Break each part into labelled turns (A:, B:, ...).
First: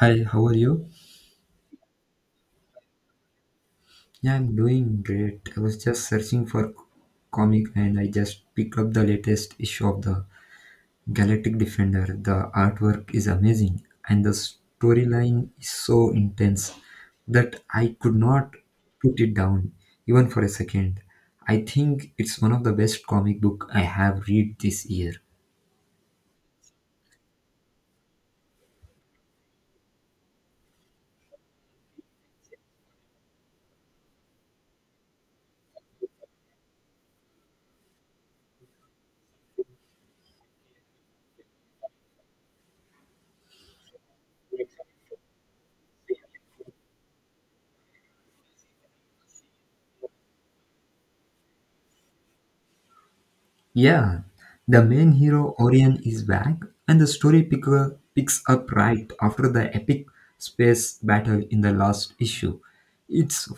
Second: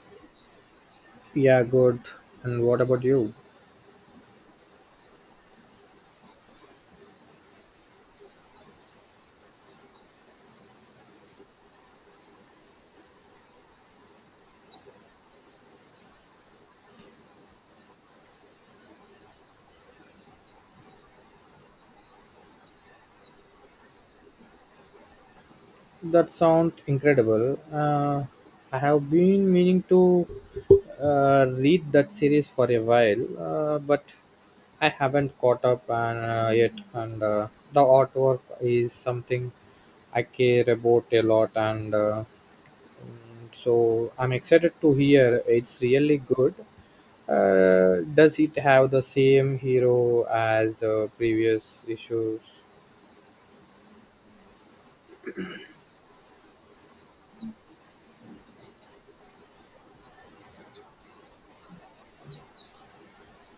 A: Hi, how are you?
B: Yeah, good. And what about you?
A: Yeah, I'm doing great. I was just searching for comic and I just picked up the latest issue of the Galactic Defender. The artwork is amazing and the storyline is so intense that I could not put it down even for a second. I think it's one of the best comic book I have read this year.
B: That sounds incredible. I have been meaning to read that series for a while, but I haven't caught up yet. And the artwork is something I care about a lot, and so I'm excited to hear it's really good. Does it have the same hero as the previous issues?
A: Yeah, the main hero Orion is back, and the story picker picks up right after the epic space battle in the last issue. It's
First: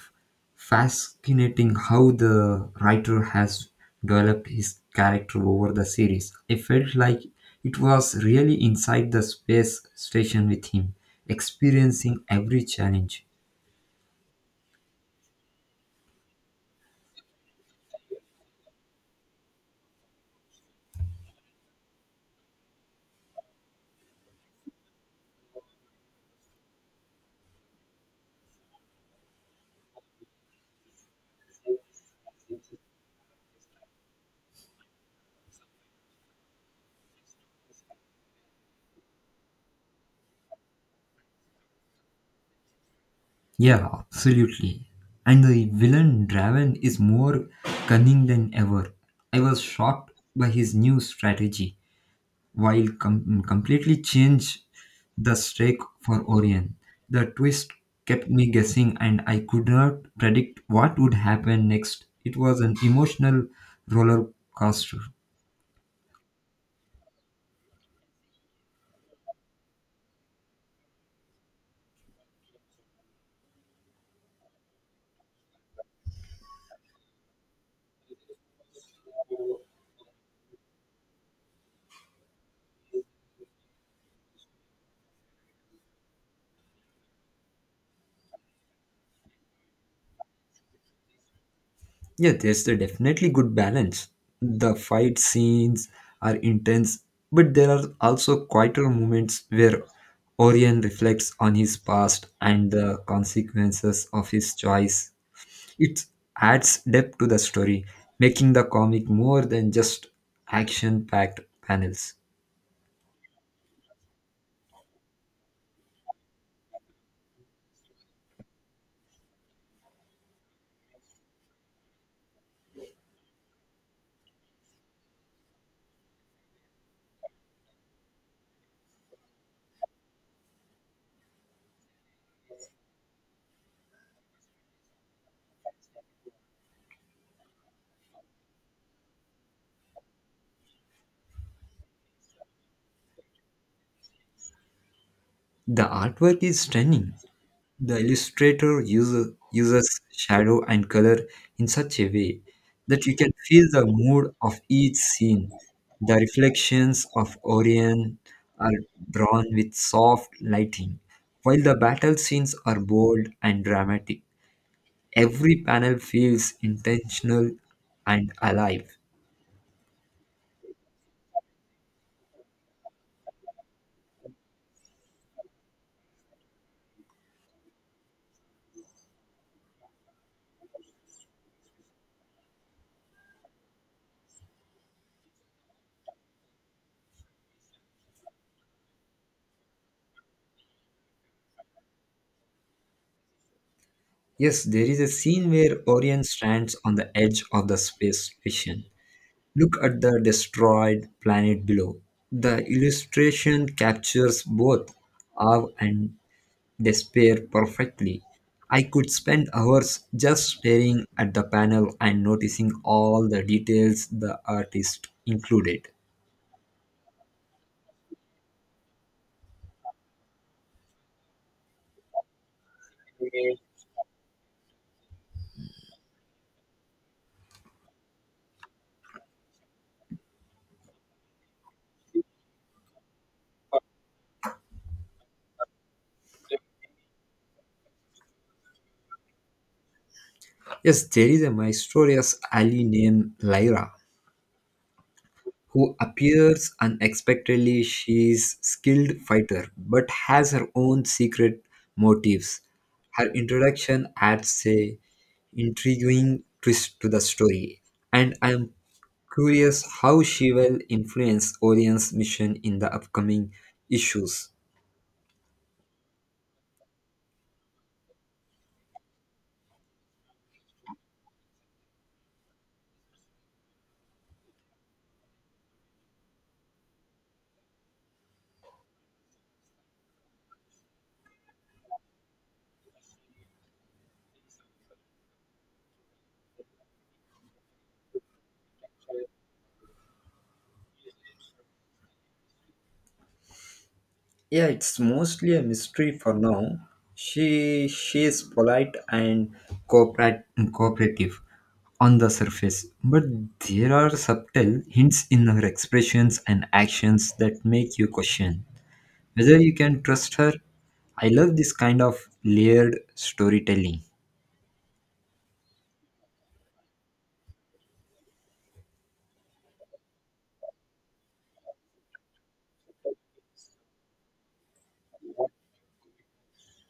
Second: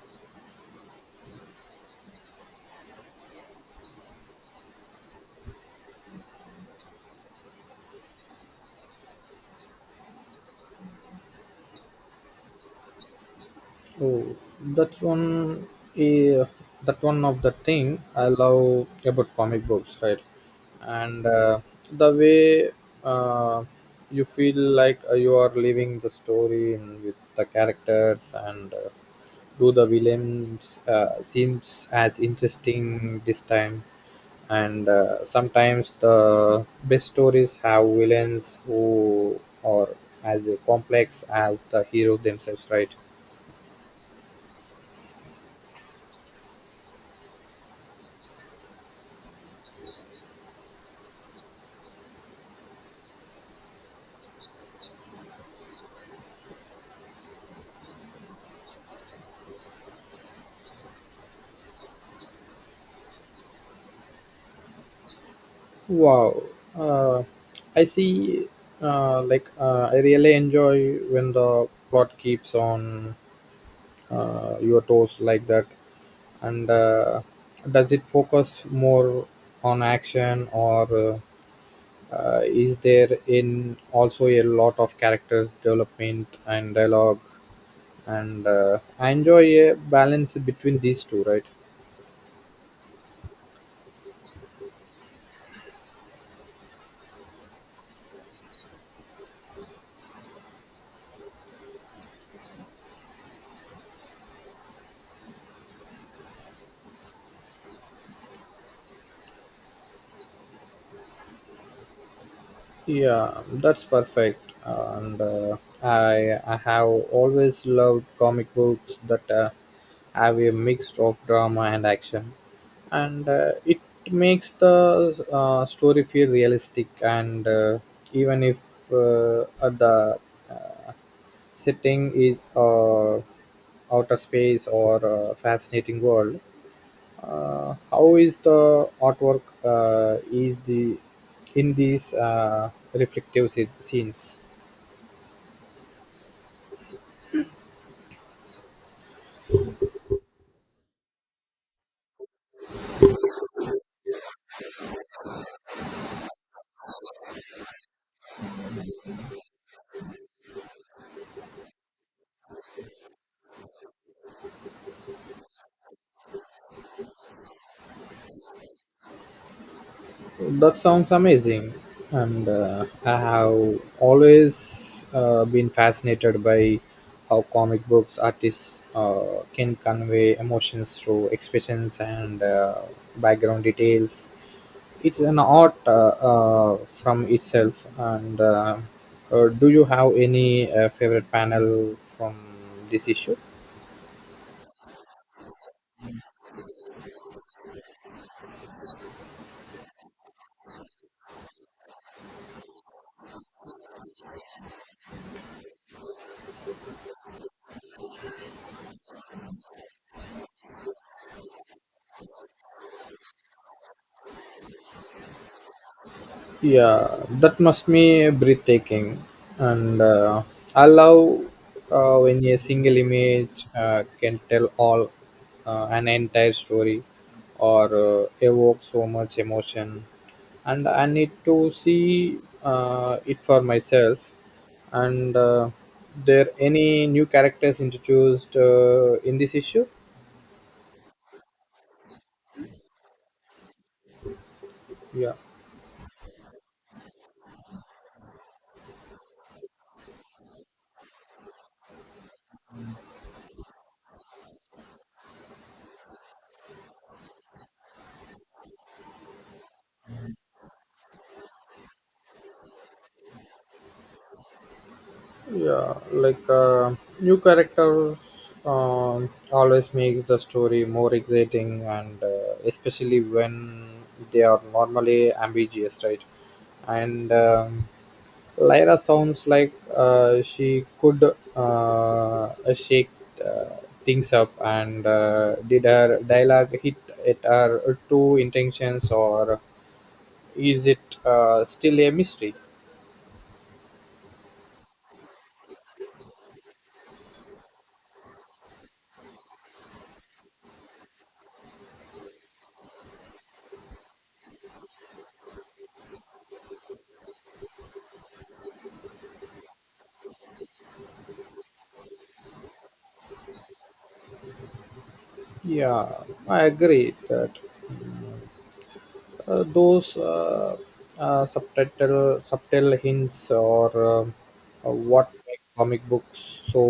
A: fascinating how the writer has developed his character over the series. I felt like it was really inside the space station with him, experiencing every challenge.
B: Oh, that's one. eh, that one of the thing I love about comic books, right? And the way uh, you feel like you are living the story in with the characters, and do the villains seems as interesting this time. And sometimes the best stories have villains who are as complex as the hero themselves, right?
A: Yeah, absolutely. And the villain Draven is more cunning than ever. I was shocked by his new strategy, while completely changed the stake for Orion. The twist kept me guessing, and I could not predict what would happen next. It was an emotional roller coaster.
B: Wow. Uh, I see. Like I really enjoy when the plot keeps on your toes like that. And does it focus more on action, or is there in also a lot of characters development and dialogue? And I enjoy a balance between these two, right?
A: Yeah, there's a definitely good balance. The fight scenes are intense, but there are also quieter moments where Orion reflects on his past and the consequences of his choice. It adds depth to the story, making the comic more than just action packed panels.
B: Yeah, that's perfect. And I have always loved comic books that have a mix of drama and action. And it makes the story feel realistic, and even if the uh, setting is outer space or a fascinating world, how is the artwork, is the in these reflective scenes?
A: The artwork is stunning. The illustrator uses shadow and color in such a way that you can feel the mood of each scene. The reflections of Orion are drawn with soft lighting, while the battle scenes are bold and dramatic. Every panel feels intentional and alive.
B: That sounds amazing, and I have always been fascinated by how comic books artists can convey emotions through expressions and background details. It's an art from itself, and do you have any favorite panel from this issue?
A: Yes, there is a scene where Orion stands on the edge of the space station, Look at the destroyed planet below. The illustration captures both awe and despair perfectly. I could spend hours just staring at the panel and noticing all the details the artist included.
B: Yeah, that must be breathtaking. And I love when a single image can tell all an entire story or evoke so much emotion. And I need to see it for myself. And there any new characters introduced in this issue?
A: Yes, there is a mysterious alley named Lyra
B: Yeah.
A: who appears unexpectedly. She's skilled fighter but has her own secret motives. Her introduction adds a intriguing twist to the story, and I am curious how she will influence Orion's mission in the upcoming issues.
B: Yeah, like new characters always makes the story more exciting, and especially when they are normally ambiguous, right? And Lyra sounds like she could shake uh, things up, and did her dialogue hit at her true intentions, or is it still a mystery?
A: Yeah, it's mostly a mystery for now. She she is polite and cooperate, cooperative on the surface, but there are subtle hints in her expressions and actions that make you question whether you can trust her. I love this kind of layered storytelling.
B: Yeah, I agree that. Those subtitle subtle hints or what make comic books so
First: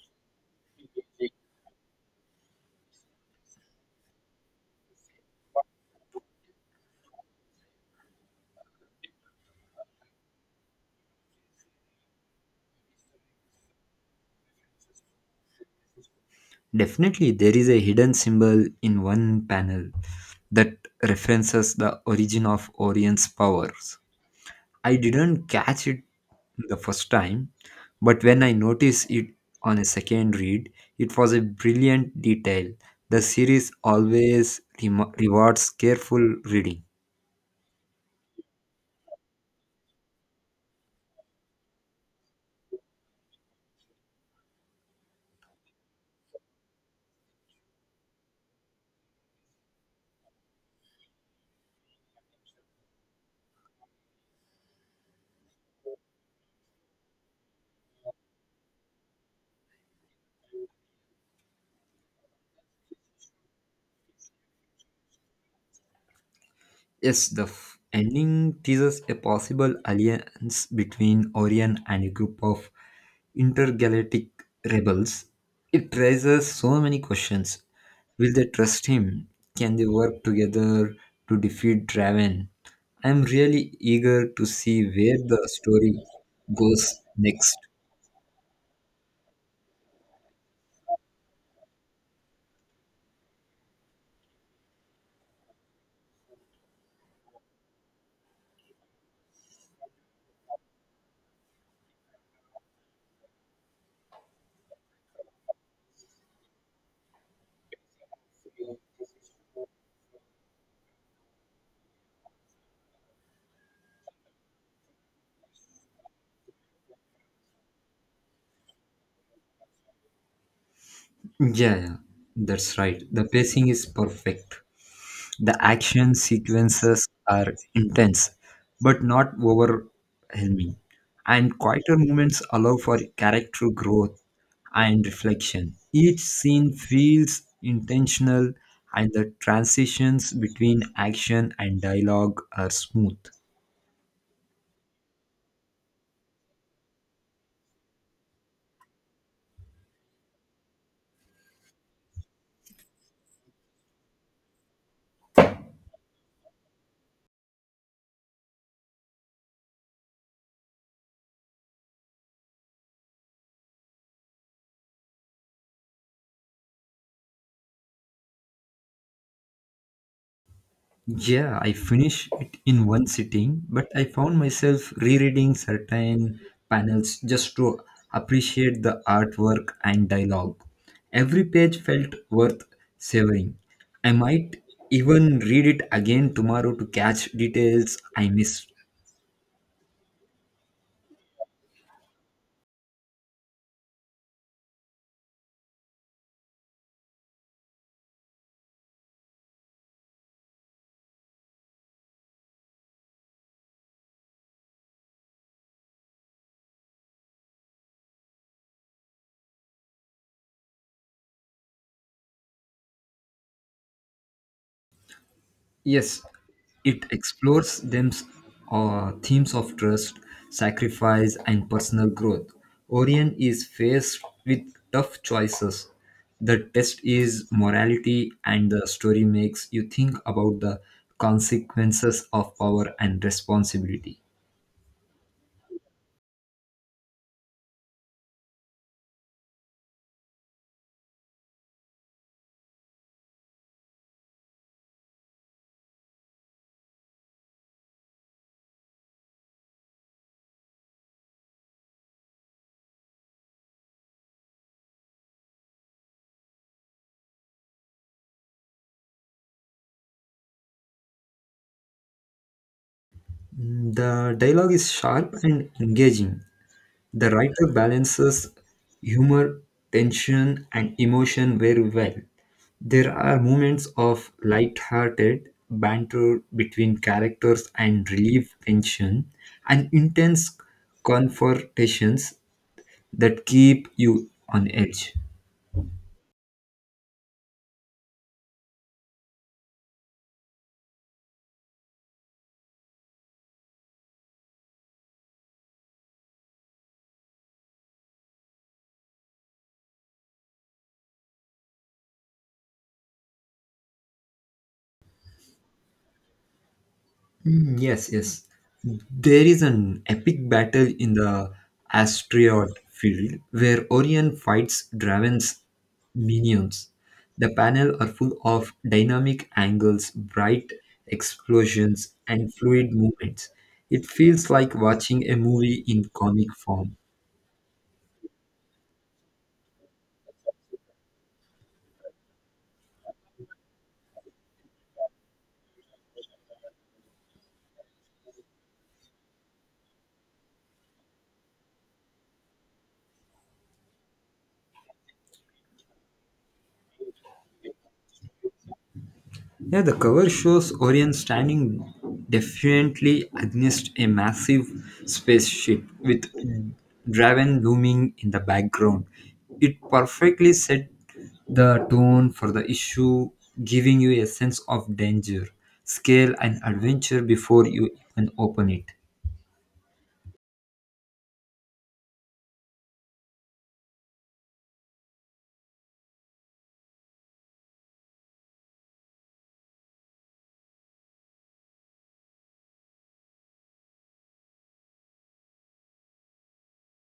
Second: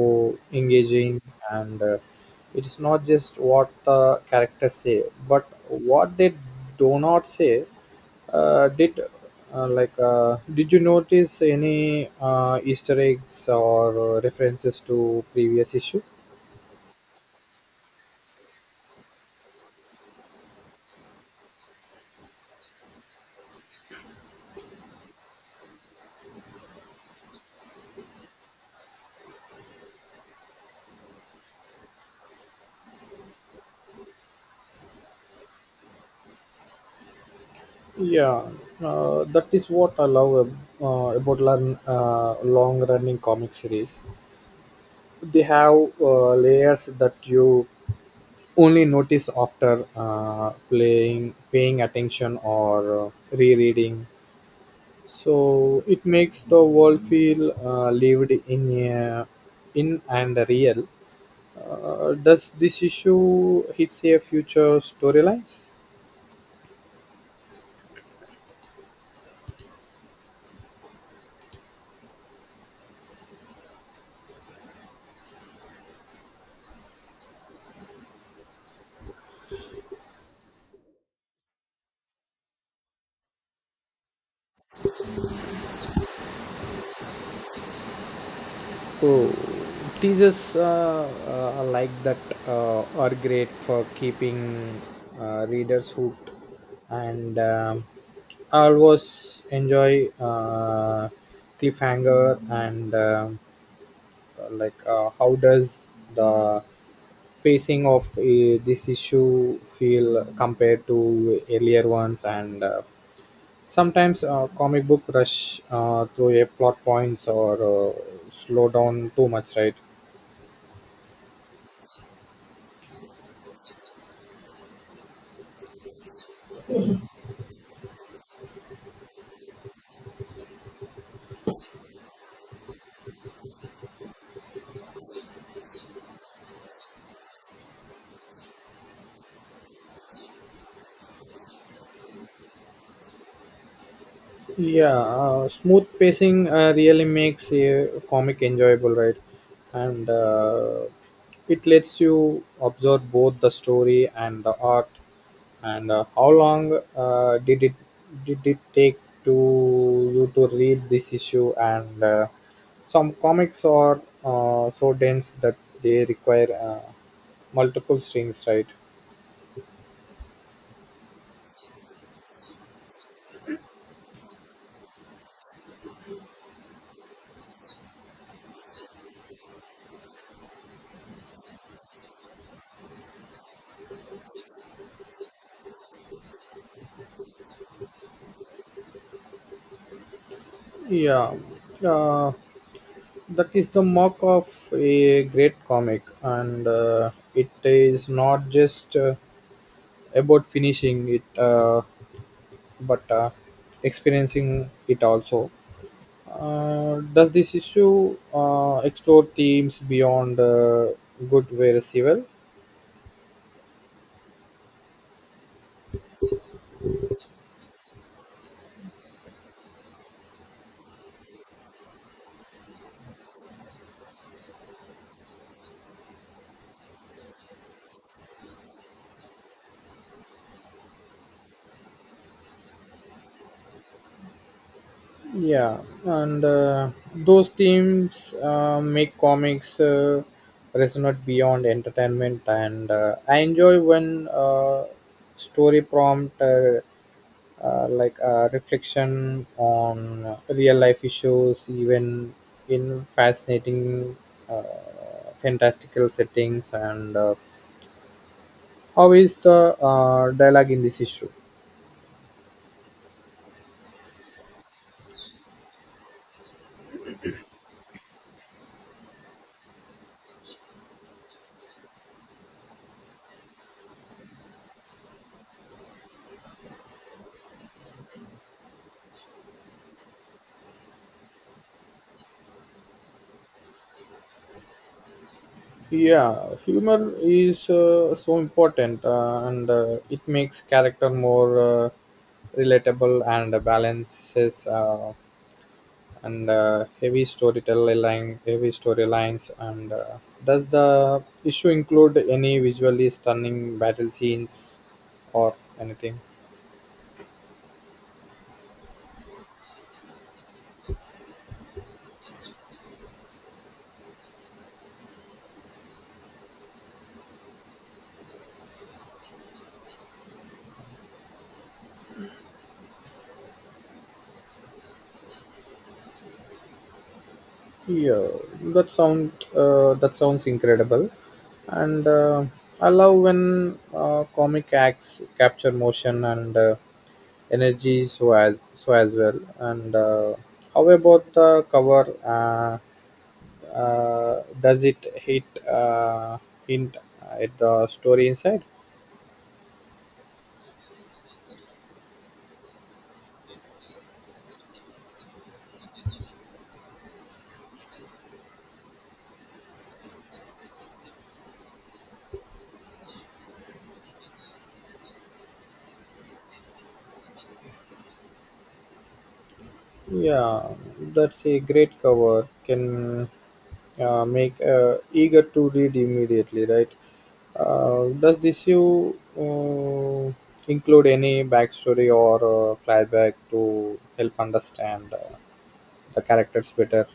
B: engaging, and it's not just what the characters say but what they do not say. Did like did you notice any easter eggs or references to previous issue?
A: Definitely, there is a hidden symbol in one panel that references the origin of Orion's powers. I didn't catch it the first time, but when I noticed it on a second read, it was a brilliant detail. The series always rewards careful reading.
B: Yeah, that is what I love about long, long-running comic series. They have layers that you only notice after paying attention, or rereading. So it makes the world feel lived in and real. Does this issue hit a future storylines?
A: Yes, the ending teases a possible alliance between Orion and a group of intergalactic rebels. It raises so many questions. Will they trust him? Can they work together to defeat Draven? I'm really eager to see where the story goes next.
B: Oh, teasers like that are great for keeping readers hooked, and I always enjoy cliffhanger, and like how does the pacing of this issue feel compared to earlier ones? And sometimes comic book rush through a plot points or slow down too much, right?
A: Yeah, that's right. The pacing is perfect. The action sequences are intense, but not overwhelming, and quieter moments allow for character growth and reflection. Each scene feels intentional, and the transitions between action and dialogue are smooth.
B: Yeah, smooth pacing really makes a comic enjoyable, right? And it lets you observe both the story and the art. And how long did it take to you to read this issue? And some comics are so dense that they require multiple strings, right?
A: Yeah, I finished it in one sitting, but I found myself rereading certain panels just to appreciate the artwork and dialogue. Every page felt worth savoring. I might even read it again tomorrow to catch details I missed.
B: Yeah. Uh, that is the mark of a great comic, and it is not just about finishing it, but experiencing it also. Does this issue explore themes beyond good versus evil?
A: Yes, it explores them themes of trust, sacrifice, and personal growth. Orion is faced with tough choices. The test is morality, and the story makes you think about the consequences of power and responsibility.
B: Yeah, and those themes make comics resonate beyond entertainment, and I enjoy when story prompt like reflection on real life issues, even in fascinating, uh, fantastical settings, and how is the dialogue in this issue?
A: The dialogue is sharp and engaging. The writer balances humor, tension, and emotion very well. There are moments of light-hearted banter between characters and relieve tension, and intense confrontations that keep you on edge.
B: Yeah, humor is so important, and it makes character more relatable and balances and heavy heavy storylines. And does the issue include any visually stunning battle scenes or anything?
A: Yes, yes. There is an epic battle in the asteroid field where Orion fights Draven's minions. The panel are full of dynamic angles, bright explosions, and fluid movements. It feels like watching a movie in comic form.
B: Yeah, that sounds incredible, and I love when comic acts capture motion and energy so as well. And how about the cover? Does it hit hint at the story inside?
A: Yeah, the cover shows Orion standing defiantly against a massive spaceship with Draven looming in the background. It perfectly set the tone for the issue, giving you a sense of danger, scale, and adventure before you even open it.
B: Yeah, that's a great cover. Can make eager to read immediately, right? Does this you include any backstory or flashback to help understand the characters better?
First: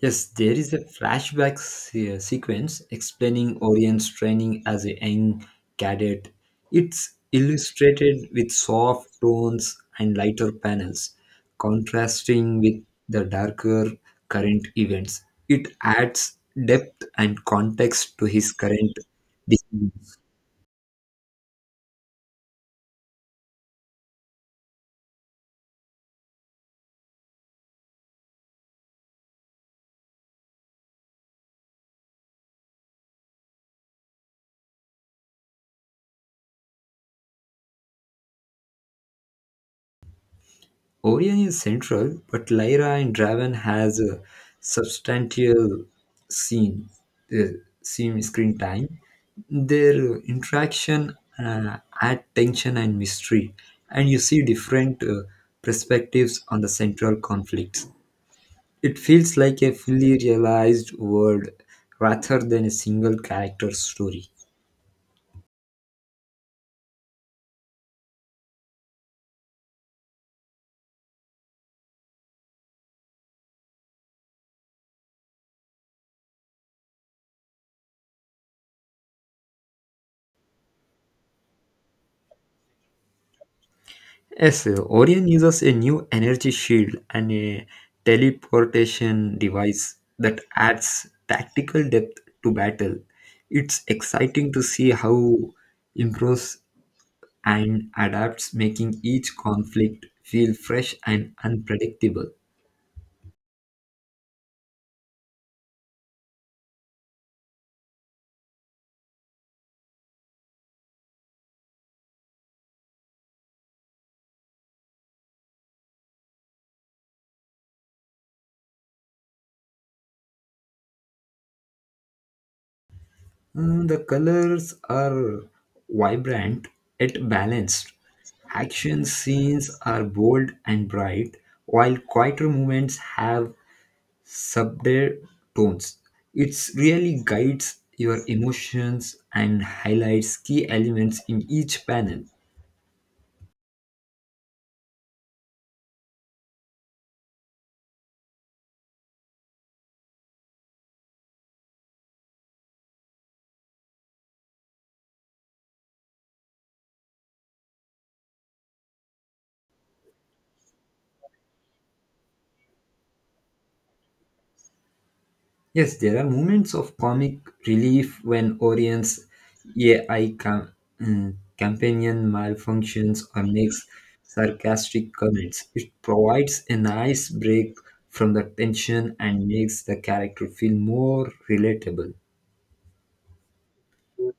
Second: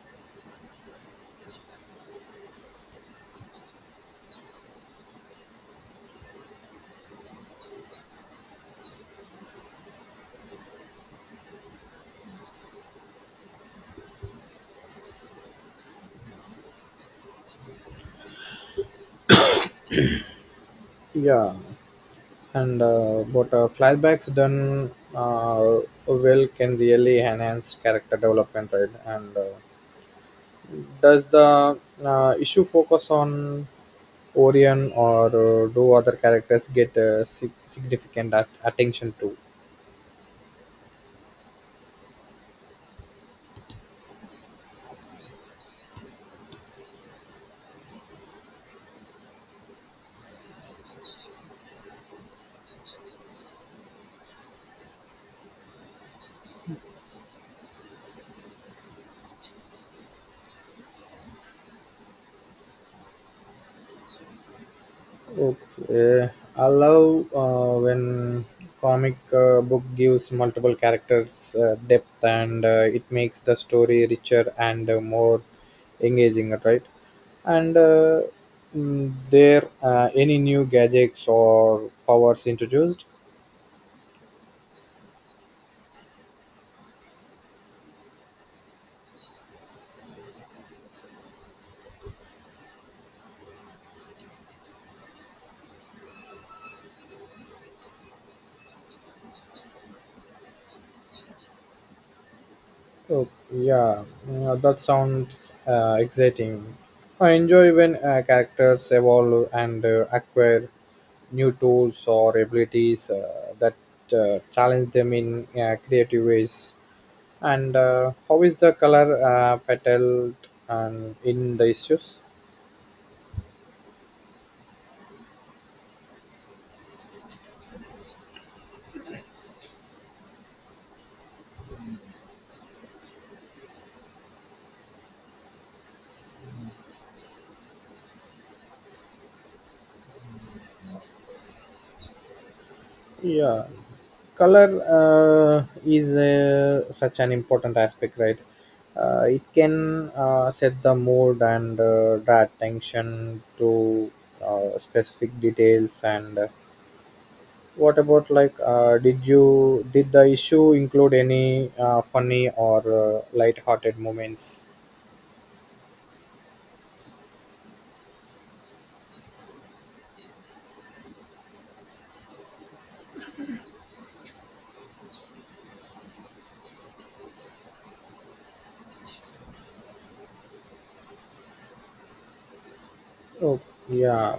A: Yes, there is a flashback sequence explaining Orion's training as a young cadet. It's illustrated with soft tones and lighter panels, contrasting with the darker current events. It adds depth and context to his current decisions.
B: Yeah, and but flashbacks done well can really enhance character development, right? And does the issue focus on Orion, or do other characters get significant attention too?
A: Orion is central, but Lyra and Draven has a substantial scene, uh, scene screen time. Their interaction add tension and mystery, and you see different perspectives on the central conflicts. It feels like a fully realized world rather than a single character story.
B: Okay, I love when comic book gives multiple characters depth, and it makes the story richer and more engaging, right? And there, any new gadgets or powers introduced?
A: Yes, Orion uses a new energy shield and a teleportation device that adds tactical depth to battle. It's exciting to see how improves and adapts, making each conflict feel fresh and unpredictable.
B: Oh, yeah, that sounds exciting. I enjoy when characters evolve and acquire new tools or abilities that challenge them in creative ways. And how is the color petal and in the issues?
A: The colors are vibrant yet balanced. Action scenes are bold and bright, while quieter moments have subtle tones. It really guides your emotions and highlights key elements in each panel.
B: Yeah, color is such an important aspect, right? It can set the mood and draw attention to specific details, and what about like did the issue include any funny or light-hearted moments?
A: Yes, there are moments of comic relief when Orion's AI companion malfunctions or makes sarcastic comments. It provides a nice break from the tension and makes the character feel more relatable.
B: Oh, yeah.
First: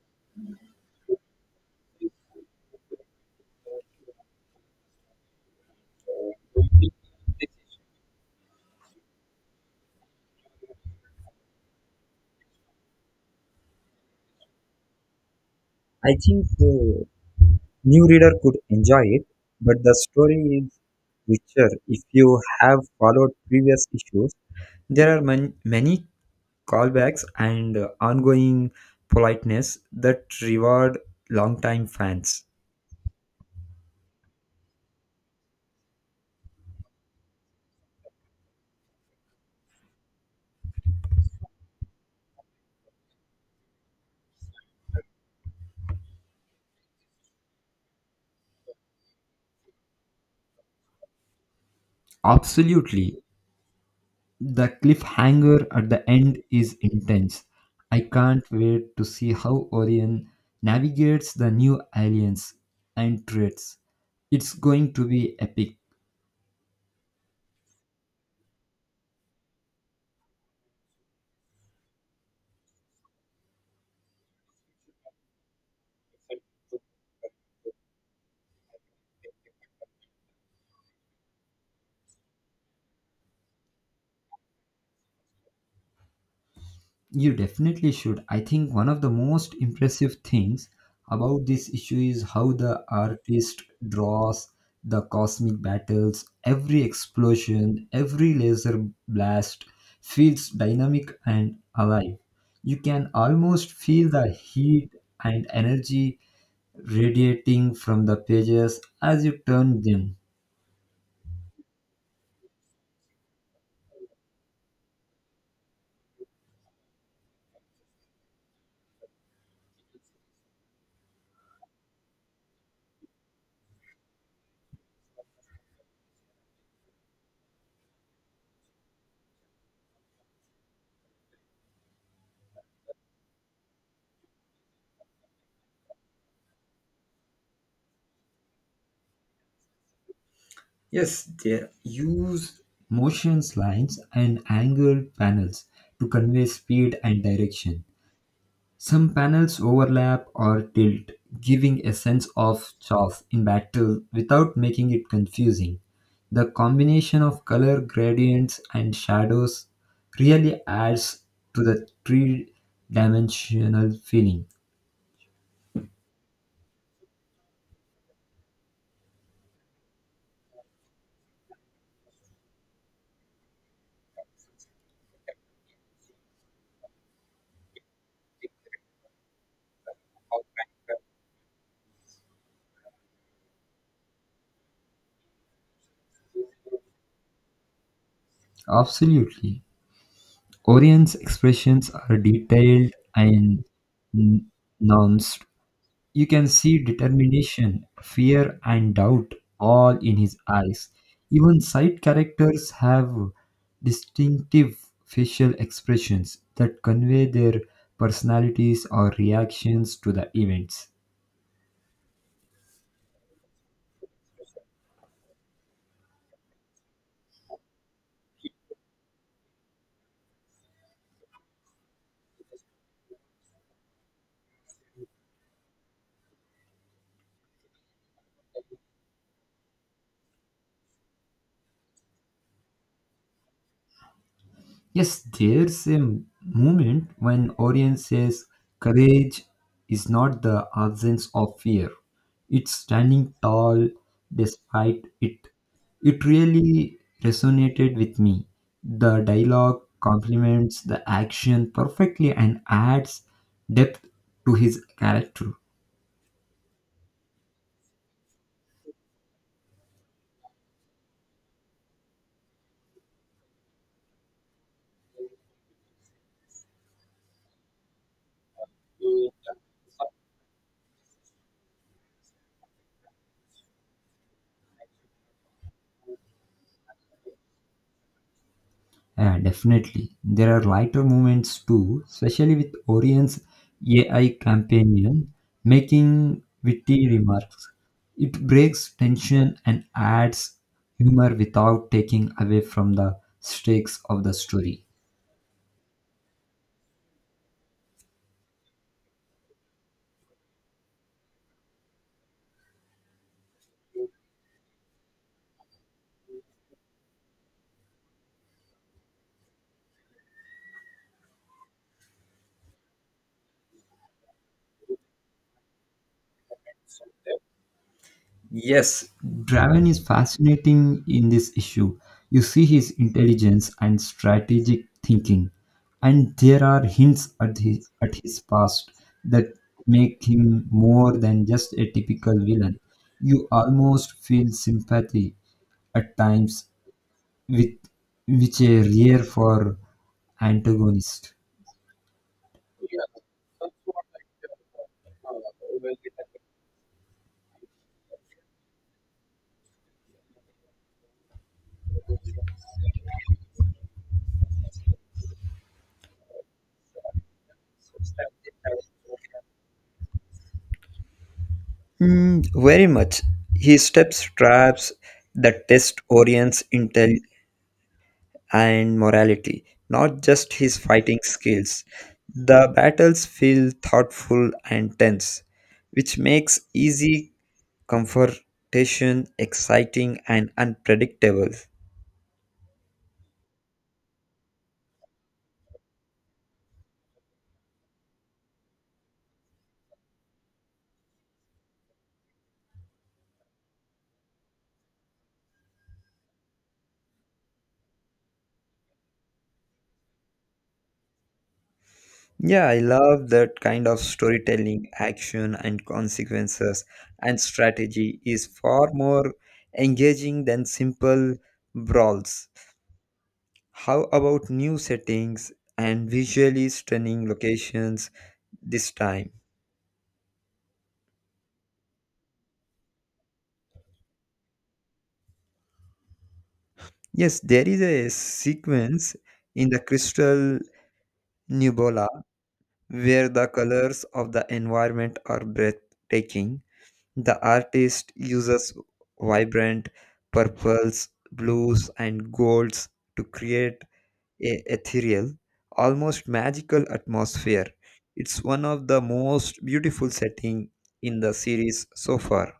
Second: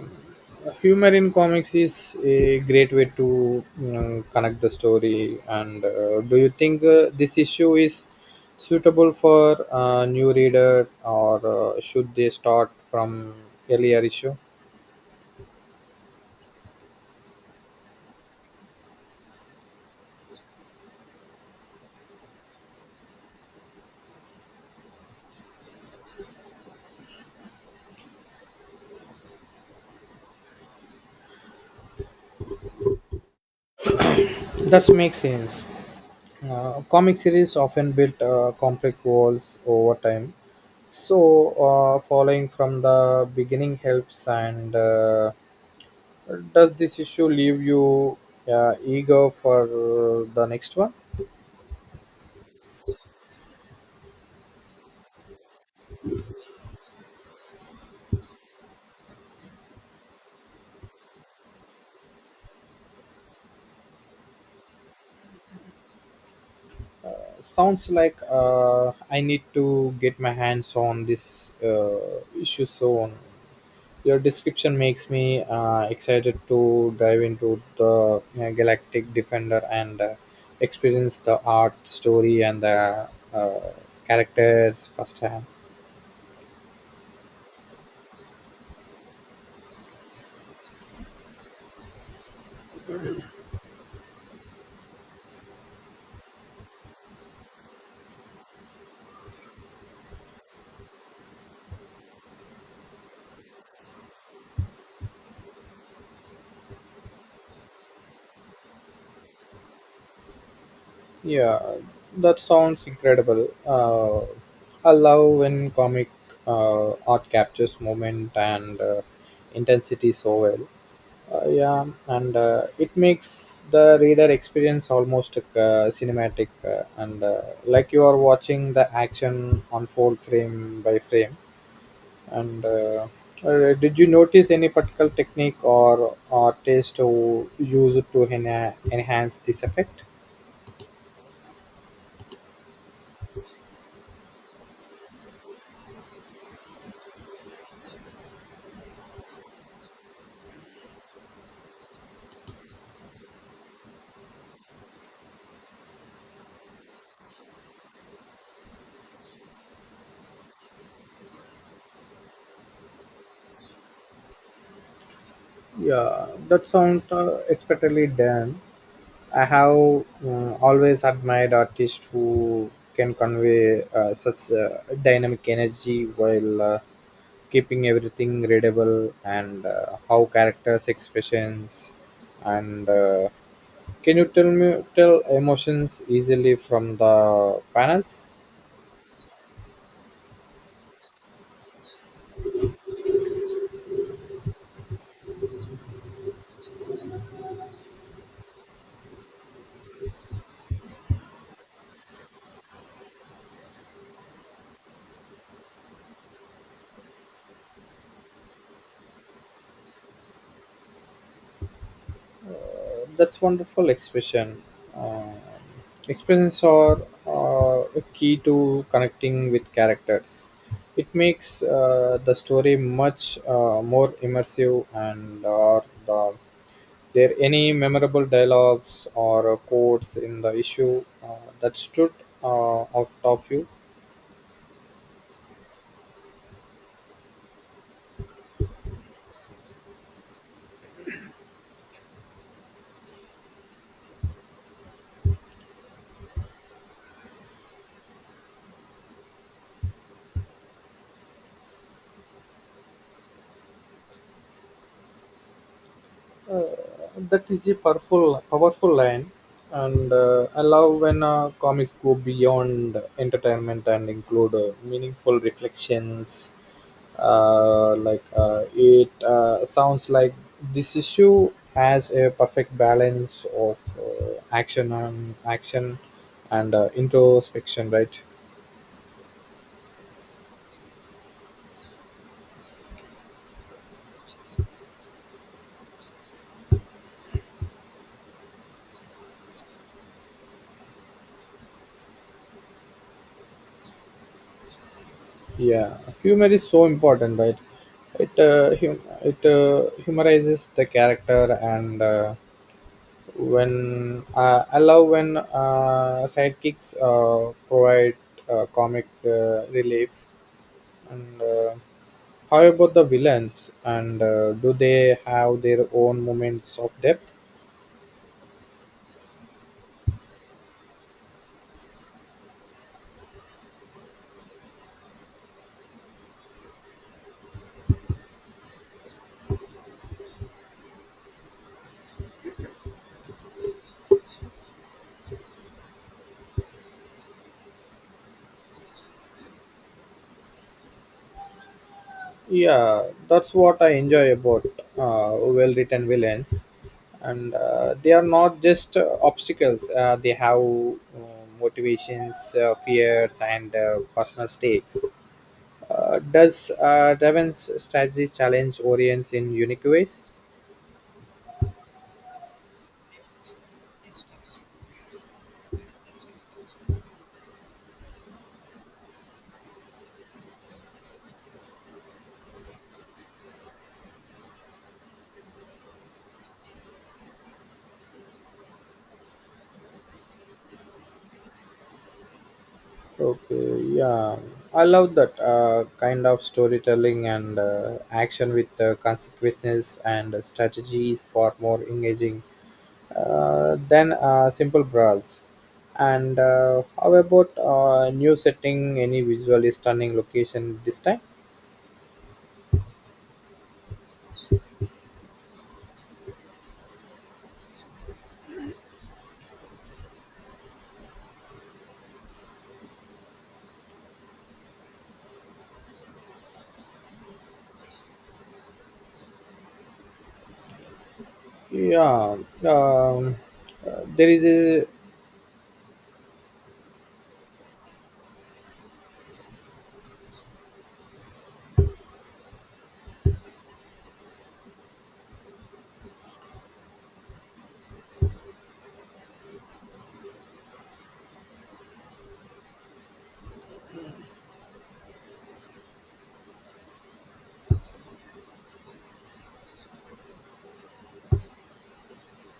B: Humor in comics is a great way to, you know, connect the story. And do you think this issue is suitable for a new reader, or should they start from earlier issue?
A: I think new reader could enjoy it, but the story is richer if you have followed previous issues. There are many callbacks and ongoing politeness that reward longtime fans.
B: That makes sense. Comic series often build complex walls over time, so following from the beginning helps and. Does this issue leave you eager for the next one?
A: Absolutely. The cliffhanger at the end is intense. I can't wait to see how Orion navigates the new aliens and threats. It's going to be epic.
B: Sounds like I need to get my hands on this issue soon. Your description makes me excited to dive into the Galactic Defender and experience the art, story, and the uh, characters firsthand.
A: You definitely should. I think one of the most impressive things about this issue is how the artist draws the cosmic battles. Every explosion, every laser blast feels dynamic and alive. You can almost feel the heat and energy radiating from the pages as you turn them.
B: Yeah, that sounds incredible. I love when comic art captures moment and intensity so well. Yeah, and it makes the reader experience almost like, cinematic, and like you are watching the action unfold frame by frame. And did you notice any particular technique or taste to use to enhance this effect?
A: Yes, they use motions lines and angled panels to convey speed and direction. Some panels overlap or tilt, giving a sense of chaos in battle without making it confusing. The combination of color gradients and shadows really adds to the three dimensional feeling.
B: Yeah, that sounds expertly done. I have always admired artists who can convey such dynamic energy while keeping everything readable. And how characters expressions, and can you tell me tell emotions easily from the panels?
A: Absolutely. Orion's expressions are detailed and n- nuanced. You can see determination, fear, and doubt all in his eyes. Even side characters have distinctive facial expressions that convey their personalities or reactions to the events.
B: That's wonderful expression. Uh, Expressions are a key to connecting with characters. It makes the story much more immersive. And are the there any memorable dialogues or quotes in the issue that stood out of you?
A: Yes, there's a moment when Orion says courage is not the absence of fear. It's standing tall despite it. It really resonated with me. The dialogue complements the action perfectly and adds depth to his character.
B: Uh, that is a powerful line, and I love when comics go beyond entertainment and include meaningful reflections. Like it sounds like this issue has a perfect balance of action and introspection, right?
A: Yeah, definitely. There are lighter moments too, especially with Orion's AI companion making witty remarks. It breaks tension and adds humor without taking away from the stakes of the story.
B: Yeah, humor is so important, right? It humorizes the character and. When I love when sidekicks provide comic relief. And how about the villains? And do they have their own moments of depth?
A: Yes, Draven is fascinating in this issue. You see his intelligence and strategic thinking, and there are hints at his past that make him more than just a typical villain. You almost feel sympathy at times, with which are rare for antagonist.
B: Yeah, that's what I enjoy about well-written villains. And they are not just obstacles; they have motivations, fears, and personal stakes. Does Raven's strategy challenge Orient's in unique ways?
A: Hmm, very much. He steps traps that test Orion's intel and morality, not just his fighting skills. The battles feel thoughtful and tense, which makes easy confrontation exciting and unpredictable.
B: Okay, yeah, I love that kind of storytelling and action with consequences and strategies for more engaging than simple brawls. And how about new setting? Any visually stunning location this time?
A: Yeah, I love that kind of storytelling, action and consequences and strategy is far more engaging than simple brawls. How about new settings and visually stunning locations this time?
B: Yeah, um, there is a.
A: Yes, there is a sequence in the crystal nebula where the colors of the environment are breathtaking. The artist uses vibrant purples, blues, and golds to create a ethereal, almost magical atmosphere. It's one of the most beautiful setting in the series so far.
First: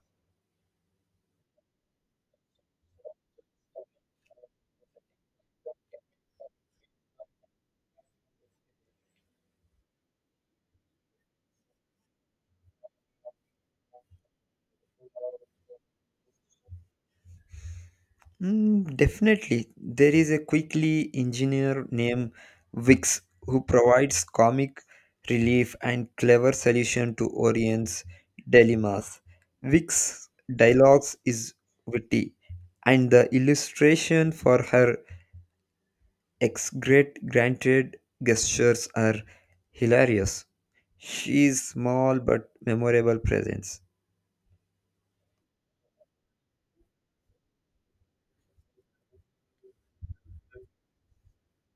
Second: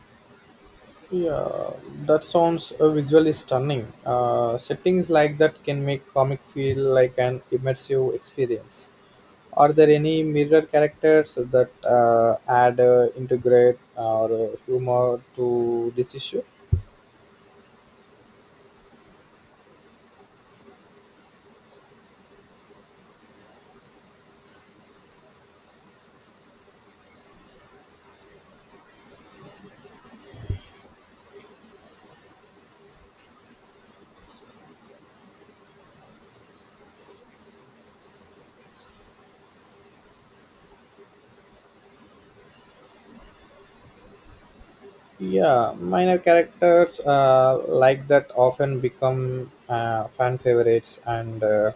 B: Yeah, that sounds visually stunning. Settings like that can make comic feel like an immersive experience. Are there any mirror characters that add, integrate, or humor to this issue?
A: Definitely. There is a quickly engineer named Vix who provides comic relief and clever solution to Orion's dilemmas. Vix's dialogues is witty, and the illustration for her ex-great granted gestures are hilarious. She is small but memorable presence.
B: Yeah, minor characters like that often become fan favorites, and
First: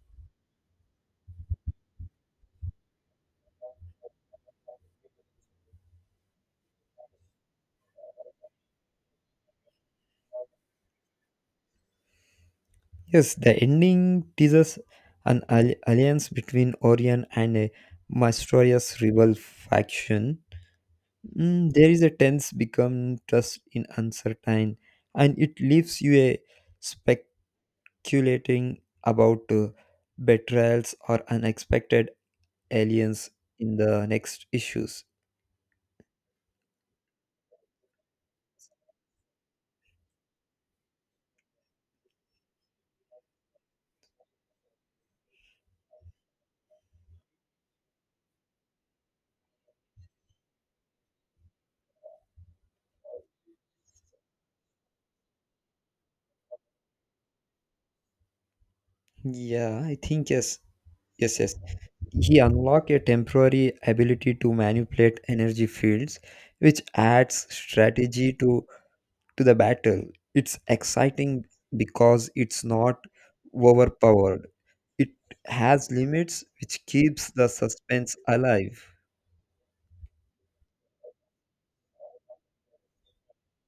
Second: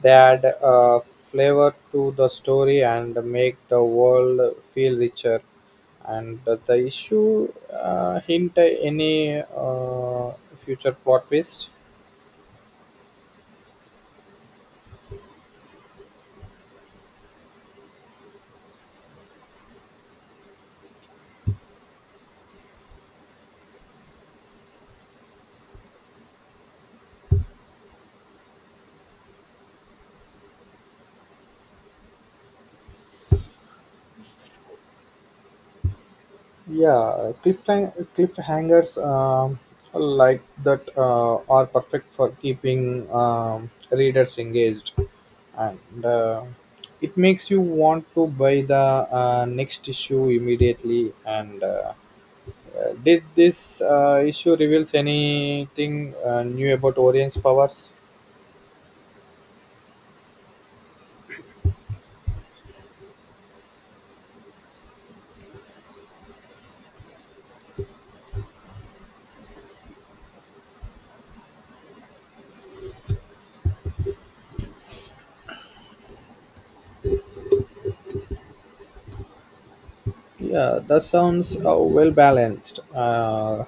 B: they add flavor to the story and make the world feel richer. And the issue hint any future plot twist.
A: Yes, the ending teases an alliance between Orion and a mysterious rebel faction. There is a tense become trust in uncertain, and it leaves you a speculating about betrayals or unexpected aliens in the next issues.
B: Yeah, cliffhangers like that are perfect for keeping readers engaged, and it makes you want to buy the next issue immediately. And did this issue reveals anything new about Orion's powers?
A: Yeah, I think yes. He unlocked a temporary ability to manipulate energy fields, which adds strategy to the battle. It's exciting because it's not overpowered. It has limits, which keeps the suspense alive.
B: Yeah, that sounds well balanced.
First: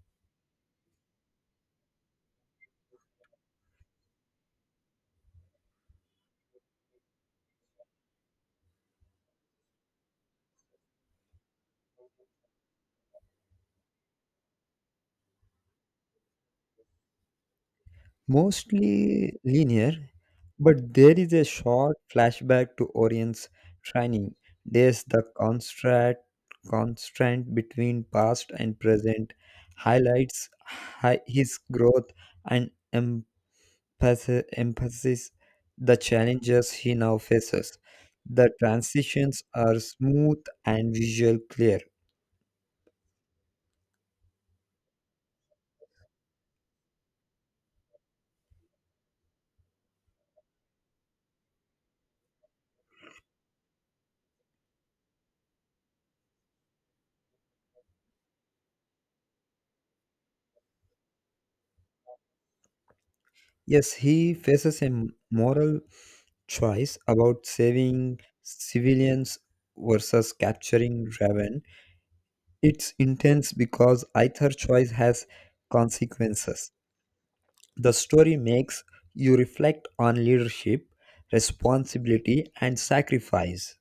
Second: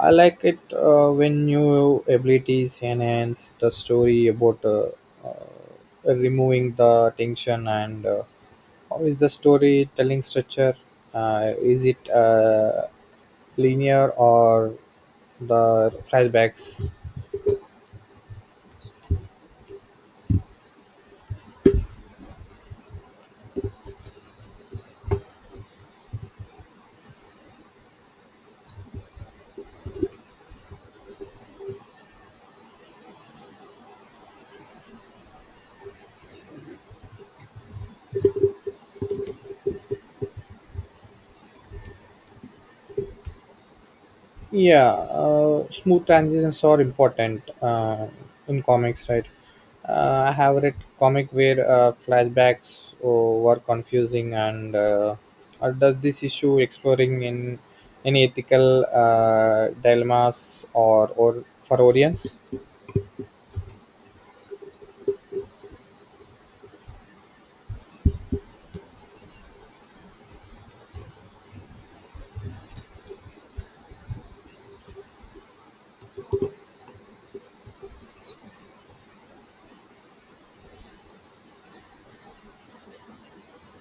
B: I like it when new abilities enhance the story about removing the tension. And how is the storytelling structure? Is it linear or the flashbacks?
A: Mostly linear, but there is a short flashback to Orion's training. There's the constant constraint between past and present, highlights his growth and emphasis the challenges he now faces. The transitions are smooth and visual clear.
B: Yeah, smooth transitions are important in comics, right? I have read comic where flashbacks were confusing, and or does this issue exploring in any ethical dilemmas or for audience?
A: Yes, he faces a moral choice about saving civilians versus capturing Raven. It's intense because either choice has consequences. The story makes you reflect on leadership, responsibility, and sacrifice.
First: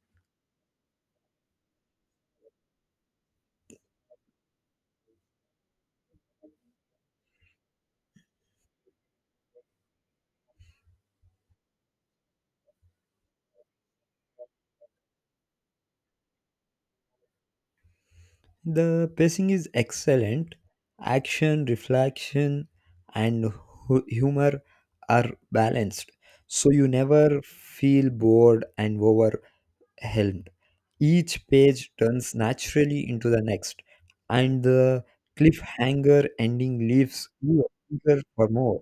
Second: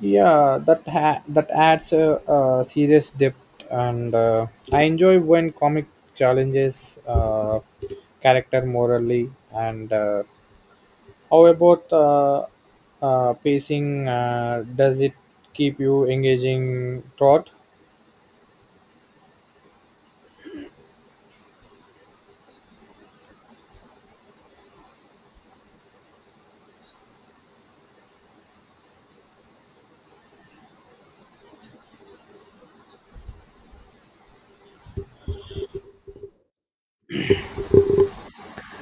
B: Yeah, that that adds a, serious depth, and I enjoy when comic challenges character morally and. How about pacing? Does it keep you engaging throughout?
A: The pacing is excellent. Action, reflection, and humor are balanced, so you never feel bored and overwhelmed. Helmed. Each page turns naturally into the next, and the cliffhanger ending leaves you eager for more.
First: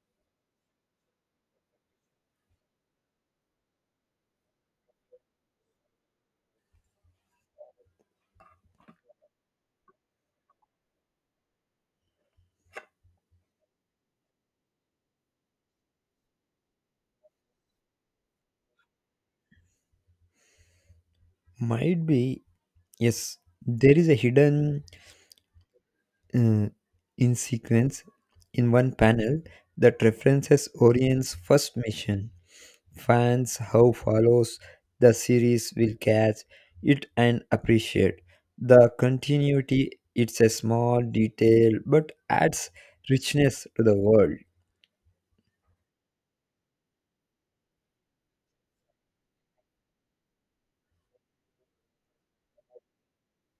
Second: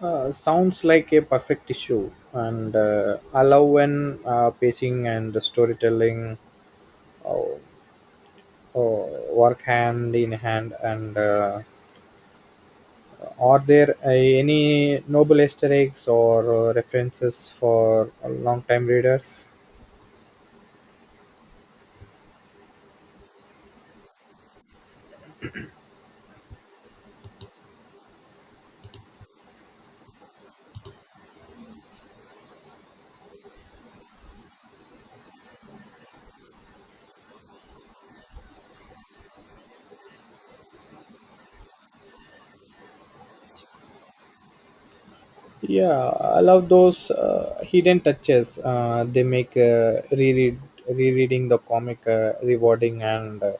B: Sounds like a perfect issue, and allow when pacing and storytelling uh, uh, work hand in hand. And are there any noble Easter eggs or references for long-time readers?
A: Might be, yes, there is a hidden uh, in sequence in one panel that references Orion's first mission. Fans who follows the series will catch it and appreciate the continuity. It's a small detail but adds richness to the world.
B: Yeah, I love those hidden touches. They make rereading the comic rewarding. And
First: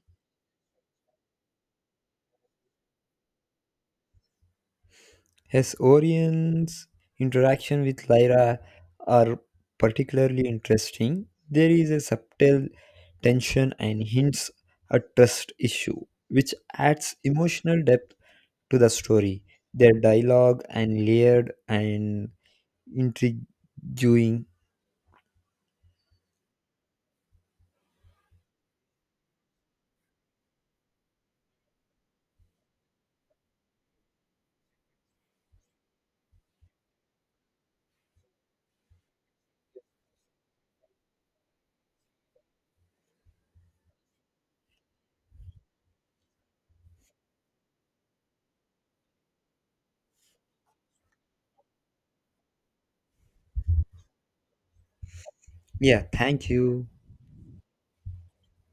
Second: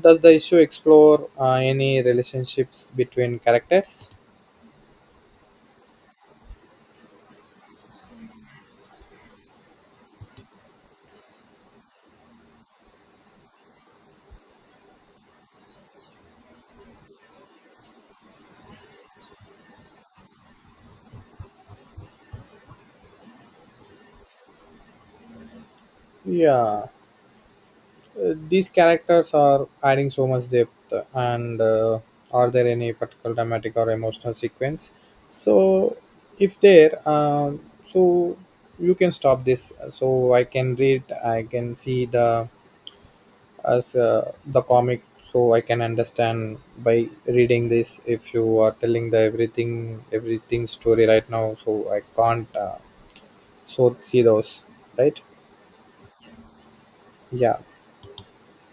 B: does the issue explore any relationships between characters?
A: His Orion's interaction with Lyra are particularly interesting. There is a subtle tension and hints at trust issue which adds emotional depth to the story. Their dialogue and layered and intriguing.
B: Yeah, these characters are adding so much depth. And are there any particular dramatic or emotional sequence? So, if there, so you can stop this. So I can read. I can see the as the comic, so I can understand by reading this if you are telling the everything story right now, so I can't so see those, right?
A: Yeah, thank you.
B: Yeah.